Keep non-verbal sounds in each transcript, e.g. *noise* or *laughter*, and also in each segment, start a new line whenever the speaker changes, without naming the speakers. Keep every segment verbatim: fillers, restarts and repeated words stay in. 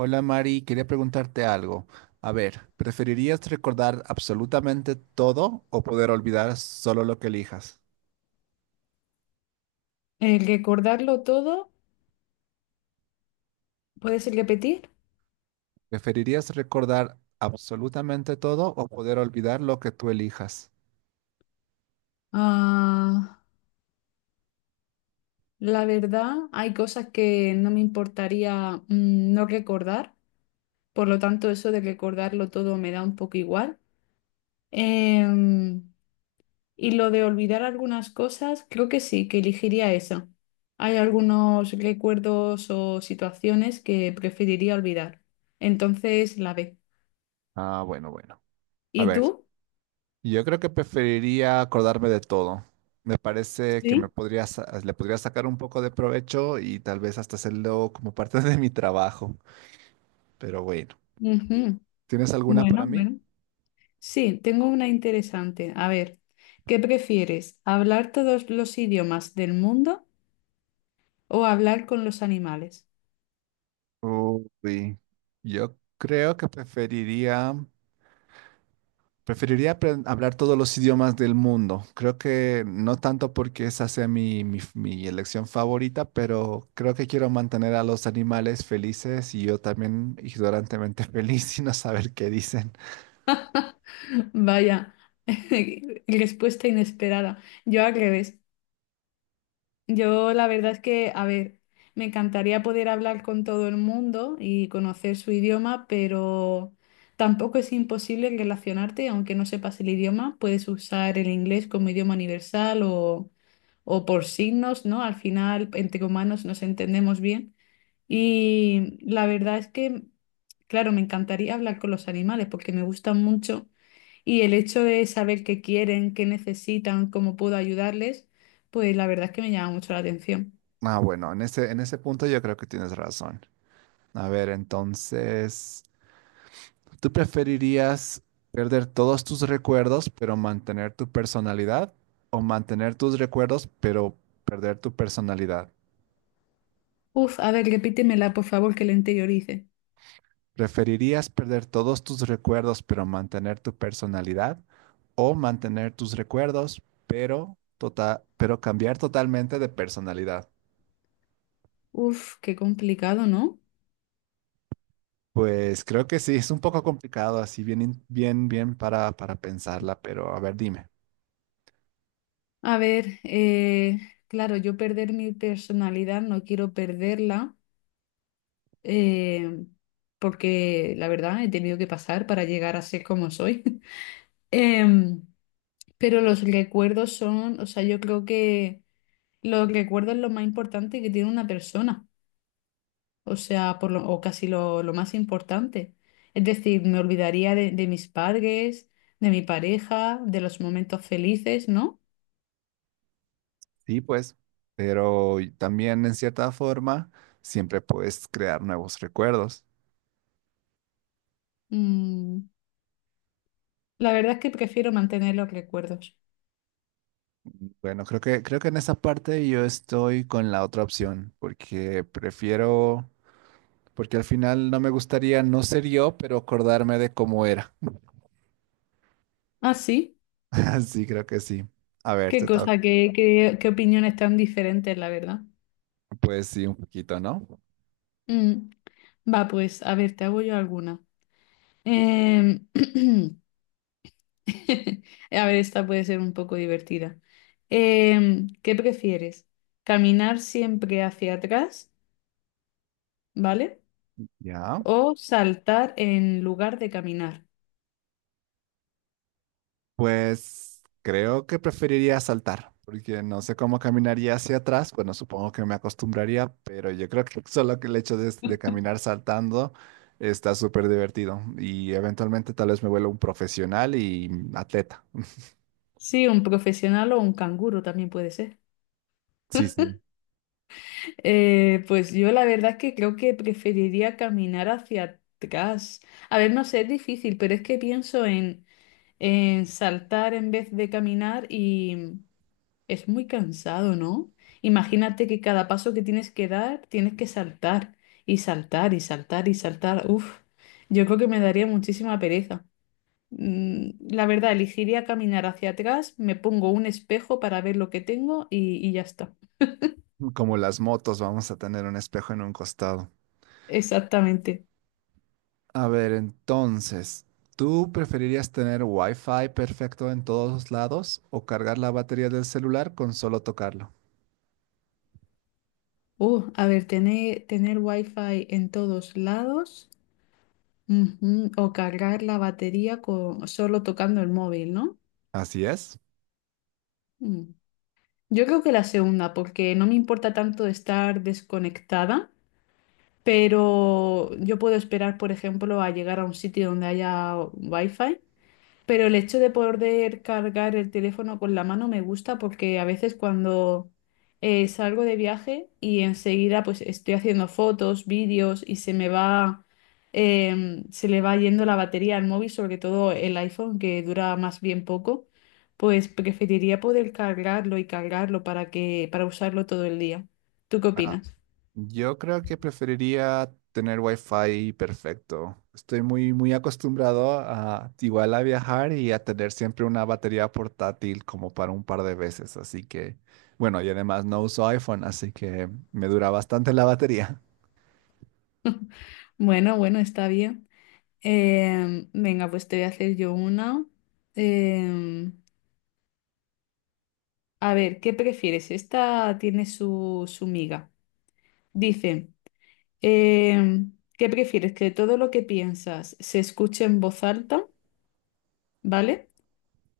Hola Mari, quería preguntarte algo. A ver, ¿preferirías recordar absolutamente todo o poder olvidar solo lo que elijas?
El recordarlo todo, ¿puedes repetir?
¿Preferirías recordar absolutamente todo o poder olvidar lo que tú elijas?
Ah, la verdad, hay cosas que no me importaría mm, no recordar, por lo tanto eso de recordarlo todo me da un poco igual. Em, y lo de olvidar algunas cosas, creo que sí, que elegiría eso. Hay algunos recuerdos o situaciones que preferiría olvidar. Entonces, la B.
Ah, bueno, bueno. A
¿Y
ver,
tú?
yo creo que preferiría acordarme de todo. Me parece que me
Sí.
podría, sa- le podría sacar un poco de provecho y tal vez hasta hacerlo como parte *laughs* de mi trabajo. Pero bueno,
Ujú.
¿tienes alguna
Bueno,
para mí?
bueno. Sí, tengo una interesante. A ver, ¿qué prefieres? ¿Hablar todos los idiomas del mundo o hablar con los animales?
Uy, yo creo que preferiría, preferiría apren- hablar todos los idiomas del mundo. Creo que no tanto porque esa sea mi, mi, mi elección favorita, pero creo que quiero mantener a los animales felices y yo también ignorantemente *laughs* feliz y no saber qué dicen.
Vaya, *laughs* respuesta inesperada. Yo al revés. Yo la verdad es que, a ver, me encantaría poder hablar con todo el mundo y conocer su idioma, pero tampoco es imposible relacionarte, aunque no sepas el idioma, puedes usar el inglés como idioma universal o... o por signos, ¿no? Al final, entre humanos nos entendemos bien. Y la verdad es que, claro, me encantaría hablar con los animales porque me gustan mucho y el hecho de saber qué quieren, qué necesitan, cómo puedo ayudarles, pues la verdad es que me llama mucho la atención.
Ah, bueno, en ese, en ese punto yo creo que tienes razón. A ver, entonces. ¿Tú preferirías perder todos tus recuerdos pero mantener tu personalidad o mantener tus recuerdos pero perder tu personalidad?
Uf, a ver, repítemela, por favor, que la interiorice.
¿Preferirías perder todos tus recuerdos pero mantener tu personalidad o mantener tus recuerdos pero tota- pero cambiar totalmente de personalidad?
Uf, qué complicado, ¿no?
Pues creo que sí, es un poco complicado así bien in- bien bien para para pensarla, pero a ver, dime.
A ver, eh, claro, yo perder mi personalidad, no quiero perderla. eh, porque la verdad he tenido que pasar para llegar a ser como soy. *laughs* Em, pero los recuerdos son, o sea, yo creo que los recuerdos es lo más importante que tiene una persona, o sea, por lo, o casi lo, lo más importante. Es decir, me olvidaría de, de mis padres, de mi pareja, de los momentos felices, ¿no?
Sí, pues, pero y también en cierta forma siempre puedes crear nuevos recuerdos.
Mm, la verdad es que prefiero mantener los recuerdos.
Bueno, creo que creo que en esa parte yo estoy con la otra opción, porque prefiero, porque al final no me gustaría no ser yo, pero acordarme de cómo era.
Ah, sí,
*laughs* Sí, creo que sí. A ver,
qué
te toca.
cosa, qué, qué, qué opiniones tan diferentes, la verdad.
Pues sí, un poquito, ¿no?
Mm. Va, pues, a ver, te hago yo alguna. Em, *clears throat* a ver, esta puede ser un poco divertida. Em, ¿qué prefieres? ¿Caminar siempre hacia atrás, ¿vale?
Ya.
¿O saltar en lugar de caminar?
Pues creo que preferiría saltar, porque no sé cómo caminaría hacia atrás. Bueno, supongo que me acostumbraría, pero yo creo que *laughs* solo que el hecho de, de caminar saltando está súper divertido. Y eventualmente tal vez me vuelva un profesional y atleta.
Sí, un profesional o un canguro también puede ser.
Sí, sí.
Eh, pues yo la verdad es que creo que preferiría caminar hacia atrás. A ver, no sé, es difícil, pero es que pienso en, en saltar en vez de caminar y... Es muy cansado, ¿no? Imagínate que cada paso que tienes que dar, tienes que saltar y saltar y saltar y saltar. Uf, yo creo que me daría muchísima pereza. Mm, La verdad, elegiría caminar hacia atrás, me pongo un espejo para ver lo que tengo y, y ya está.
Como las motos, vamos a tener un espejo en un costado.
Exactamente.
A ver, entonces, ¿tú preferirías tener Wi-Fi perfecto en todos lados o cargar la batería del celular con solo tocarlo?
Uh, a ver, tener, tener wifi en todos lados, ujú, o cargar la batería con, solo tocando el móvil, ¿no?
Así es.
Mm. Yo creo que la segunda, porque no me importa tanto estar desconectada, pero yo puedo esperar, por ejemplo, a llegar a un sitio donde haya wifi pero el hecho de poder cargar el teléfono con la mano me gusta porque a veces cuando eh, salgo de viaje y enseguida pues estoy haciendo fotos, vídeos y se me va, em, se le va yendo la batería al móvil, sobre todo el iPhone que dura más bien poco, pues preferiría poder cargarlo y cargarlo para que, para usarlo todo el día. ¿Tú qué
Ah,
opinas?
yo creo que preferiría tener wifi perfecto. Estoy muy, muy acostumbrado a igual a viajar y a tener siempre una batería portátil como para un par de veces. Así que, bueno, y además no uso iPhone, así que me dura bastante la batería.
Bueno, bueno, está bien. Em, venga, pues te voy a hacer yo una. Em, A ver, ¿qué prefieres? Esta tiene su, su miga. Dice, em, ¿qué prefieres? ¿Que todo lo que piensas se escuche en voz alta, ¿vale?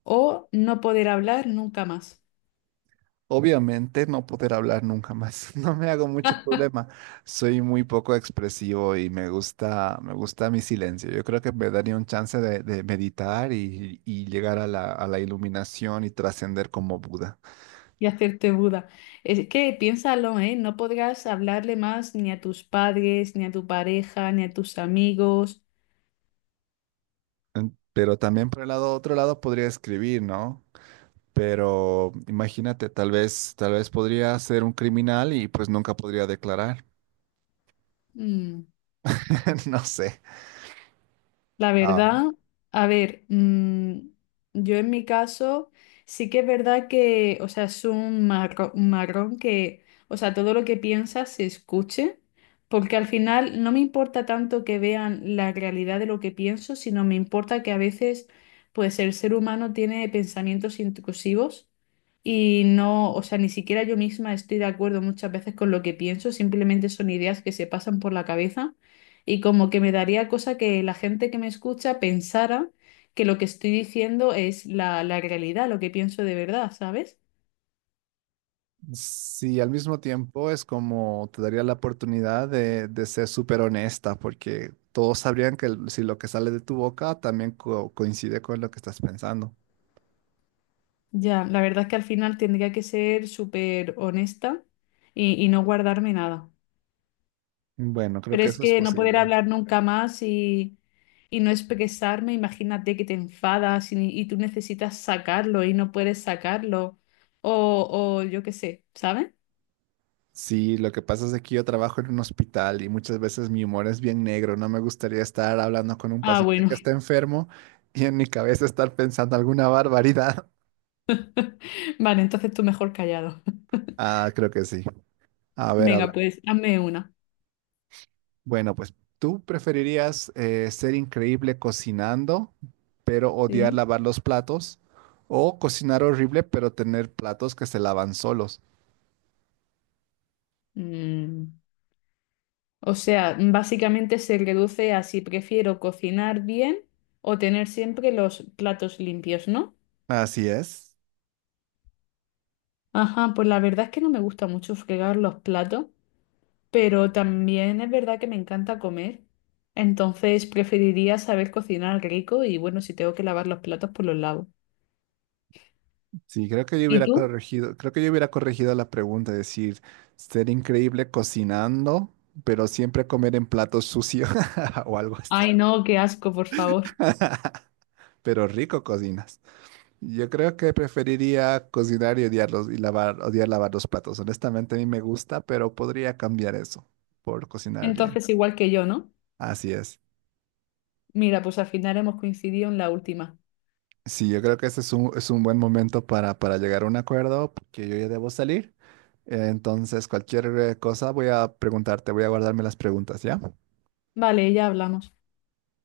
¿O no poder hablar nunca más
Obviamente no poder hablar nunca más. *laughs* No me hago mucho problema. Soy muy poco expresivo y me gusta, me gusta mi silencio. Yo creo que me daría un chance de, de meditar y, y llegar a la, a la iluminación y trascender como Buda.
y hacerte Buda? Es que piénsalo, ¿eh? No podrás hablarle más ni a tus padres, ni a tu pareja, ni a tus amigos.
En- Pero también por el lado, otro lado podría escribir, ¿no? Pero imagínate, tal vez, tal vez podría ser un criminal y pues nunca podría declarar.
Mm,
*laughs* No sé.
La
Ah,
verdad, a ver, mm, yo en mi caso sí que es verdad que, o sea, es un marro- un marrón, que, o sea, todo lo que piensas se escuche, porque al final no me importa tanto que vean la realidad de lo que pienso, sino me importa que a veces, pues, el ser humano tiene pensamientos intrusivos y no, o sea, ni siquiera yo misma estoy de acuerdo muchas veces con lo que pienso, simplemente son ideas que se pasan por la cabeza. Y como que me daría cosa que la gente que me escucha pensara que lo que estoy diciendo es la, la realidad, lo que pienso de verdad, ¿sabes?
sí, al mismo tiempo es como te daría la oportunidad de, de ser súper honesta, porque todos sabrían que el- si lo que sale de tu boca también co- coincide con lo que estás pensando.
Ya, la verdad es que al final tendría que ser súper honesta y, y no guardarme nada.
Bueno, creo
Pero
que
es
eso es
que no poder
posible.
hablar nunca más y, y no expresarme, imagínate que te enfadas y, y tú necesitas sacarlo y no puedes sacarlo. O, o yo qué sé, ¿sabes?
Sí, lo que pasa es que yo trabajo en un hospital y muchas veces mi humor es bien negro. No me gustaría estar hablando con un
Ah,
paciente
bueno.
que está enfermo y en mi cabeza estar pensando alguna barbaridad. *laughs*
*laughs* Vale, entonces tú mejor callado.
Ah, creo que sí. A
*laughs*
ver, a
Venga,
ver.
pues hazme una.
Bueno, pues tú preferirías eh, ser increíble cocinando, pero odiar
Sí.
lavar los platos, o cocinar horrible, pero tener platos que se lavan solos.
Mm, O sea, básicamente se reduce a si prefiero cocinar bien o tener siempre los platos limpios, ¿no?
Así es.
Ajá, pues la verdad es que no me gusta mucho fregar los platos, pero también es verdad que me encanta comer. Entonces preferiría saber cocinar rico y bueno, si tengo que lavar los platos, pues los lavo.
Sí, creo que yo
¿Y
hubiera
tú?
corregido, creo que yo hubiera corregido la pregunta, es decir, ser increíble cocinando, pero siempre comer en platos sucios *laughs* o algo así.
Ay, no, qué asco, por favor.
Pero rico cocinas. Yo creo que preferiría cocinar y odiarlos y lavar, odiar lavar los platos. Honestamente, a mí me gusta, pero podría cambiar eso por cocinar bien.
Entonces igual que yo, ¿no?
Así es.
Mira, pues al final hemos coincidido en la última.
Sí, yo creo que este es un, es un buen momento para, para llegar a un acuerdo, porque yo ya debo salir. Entonces, cualquier eh, cosa voy a preguntarte, voy a guardarme las preguntas, ¿ya?
Vale, ya hablamos.